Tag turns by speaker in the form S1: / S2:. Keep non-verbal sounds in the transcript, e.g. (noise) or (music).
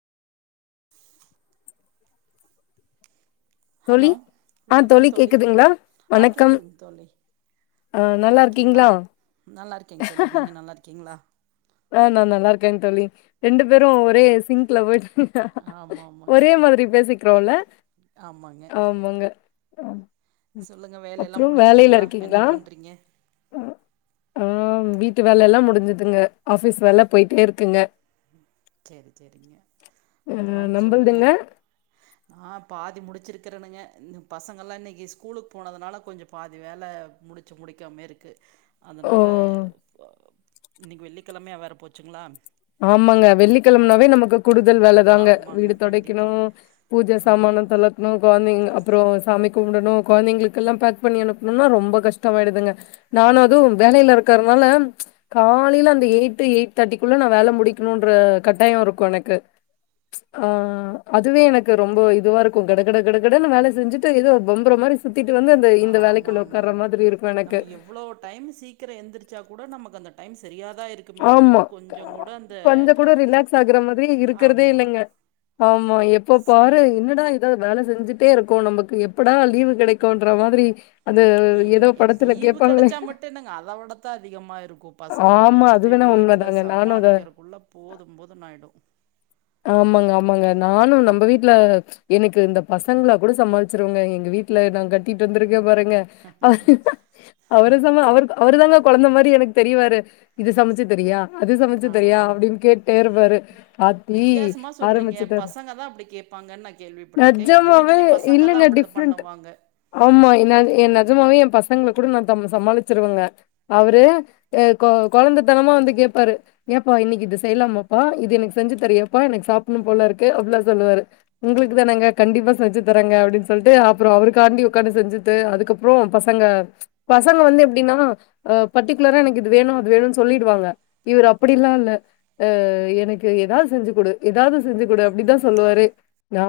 S1: (inaudible)
S2: தோழி
S1: ஹலோ
S2: ஆ
S1: வணக்கம் தோழி
S2: கேக்குதுங்களா
S1: ஆ
S2: வணக்கம்
S1: கேக்குதுங் தோழி
S2: ஆ நல்லா
S1: நல்லாயிருக்கீங்களா
S2: இருக்கீங்களா
S1: நல்லாயிருக்கேங் தோழி நீங்க நல்லாயிருக்கீங்ளா
S2: ஆ நா நல்லா இருக்கே தோழி ரெண்டு பேரு ஒரே சிங்க்ல போய்ட்டு
S1: ஆமா ஆமாங்க
S2: ஒரே மாதிரி பேசிக்கிறோல்ல
S1: ஆமாங்க
S2: ஆமாங்க அ
S1: சொல்லுங்க வேலையெல்லா
S2: அப்புறோ வேலைல
S1: முடிச்சுட்டிங்களா என்ன
S2: இருக்கீங்ளா
S1: பண்றீங்க
S2: அ ஆ வீட்டு வேல எல்லா முடிஞ்சுதுங்க ஆஃபிஸ் வேல போயிட்டே இருக்குங்க
S1: செரி செரிங்க
S2: ஆ
S1: அப்புறம் சொல்லுங்க
S2: நம்பள்துங்க
S1: ஆ பாதி முடிச்சிருக்கிறேன்னுங்க இ பசங்கள்லா இன்னைக்கி ஸ்கூலுக் போனதுனால கொஞ்சோ பாதி வேல முடிச்சு முடிக்காம இருக்கு அதனால
S2: ஓ
S1: இன்னைக்கி வெள்ளிக்கெழமையா வேற போச்சுங்ளா
S2: ஆமாங்க வெள்ளிக் கெழம்னாவே நமக்கு கூடுதல் வேல தாங்க
S1: ஆமாங்க
S2: வீடு தொடைக்கணு
S1: கண்டிப்பா
S2: பூஜை சாமான
S1: ஆமா
S2: தொளத் ணு கொழந்தைங்க அப்றோ சாமி கும்டணு கொழந்தைங்களுக்குல்லா பேக் பண்ணி அனுப்ணுனா ரொம்ப கஷ்டமாய்டுதுங்க நானு அது வேலைய்ல இருக்கற்னால காலில அந்த எய்ட்டு எய்ட் தட்டிக்குள்ள நா வேல முடிக்ணுன்ற கட்டாயோ இருக்கு எனக்கு ஆ அதுவே எனக்கு ரொம்ப இதுவா இருக்கு கடகட கடகடன்னு வேல செஞ்சுட்டு எதோ பம்பற மாரிஸ் சுத்திட்டு வந்து அந்த
S1: ஆ
S2: இந்த
S1: ஆமா
S2: வேலைக்குள்ள உகாகாற
S1: ஆமாங்க.
S2: மாதிரி இருக்கு
S1: நம்ம
S2: எனக்கு
S1: எவ்ளோ டைம் சீக்கிர எந்திரிச்சா கூட நமக்கு அந்த டைம் சரியாதா இரு
S2: ஆமா க கொஞ்ச கூட ரிலாக்ஸ் ஆகுற மாத்ரி இருக்குற்தே
S1: ஆமா.
S2: இல்லங்க ஆமா எப்போ பாரு
S1: சரியா இருக்கும்.
S2: என்னடா இவ் த வேல செஞ்சிட்டே இருக்கோ நமக்கு எப்படா லீவு கெடைக்கோன்ற மாதிரி அது
S1: எங்
S2: ஏதோ
S1: எ
S2: படத்துல
S1: லீவு
S2: கேட்பாங்களே.
S1: கெடச்சா மட்டு என்னங்க அத விடத்தா அதிகமா இருக்கு பசங்கள
S2: ஆமா.
S1: வச்சுட்
S2: அது
S1: டு
S2: வேணா
S1: வீட்டுல
S2: உண்மைதாங்க. நானும் அத
S1: சமாளிக்கரக்குள்ள போதும் போதுன் ஆய்டு
S2: ஆமாங்க ஆமாங்க நானு நம்ப வீட்ல எனக்கு இந்த பசங்ள கூட சமாளிச்சிருவங்க எங்க வீட்ல நா கட்டிட் வந்துருக்கே பாருங்க அவரு சமா அவர் அவருதாங்க கொழந்த மாரி எனக் தெரியவாரு இது சமச்சு தரியா அது சமச்சு
S1: ஆ
S2: தரியா அப்டின் கேட்டே இருப்பாரு ஆத்
S1: வித்யாசமா சொல்றீங்க பசங்க தா அப்படி கேப்பாங்கு நா கேள்விப்பட்ருக்கை எங்க
S2: நிஜமாவே
S1: வீட்லே பசங்க தா
S2: இல்லங்க
S1: அப்டதம்
S2: டிஃப்ரெண்ட்.
S1: பண்ணுவாங்க
S2: ஆமா என் நான் எ நெஜமாவே ய பசங்ள கூட நா தம் சமாளிச்சிருவுங்க அவரு எ கோ கொழந்த தனமா வந்து கேப்பாரு ஏப்பா இன்னிக்கி இது செய்லாமாப்பா இது எனக் செஞ்சு தரியாப்பா எனக் சாப்ணு போல இருக்கு அப்புலா சொல்லுவாரு உங்ளுக் தானங்க கண்டிப்பா செஞ்சு தரேங்க அப்டின் சொல்ட்டு அப்றோ அவருக்காண்டி உக்காந்து செஞ்சுட் ட்ரு அதுக்கப்றோ பசங்க பசங்க வந்து எப்டின்னா அ பட்டிக்குலரா எனக் இது வேணு அது வேணு சொல்லிடுவாங்க இவர் அப்படில்லா இல்ல அ எனக்கு ஏதாவ் செஞ்சு குடு ஏதாவ்து செஞ்சு கொடு அப்டிதா சொல்லுவாரு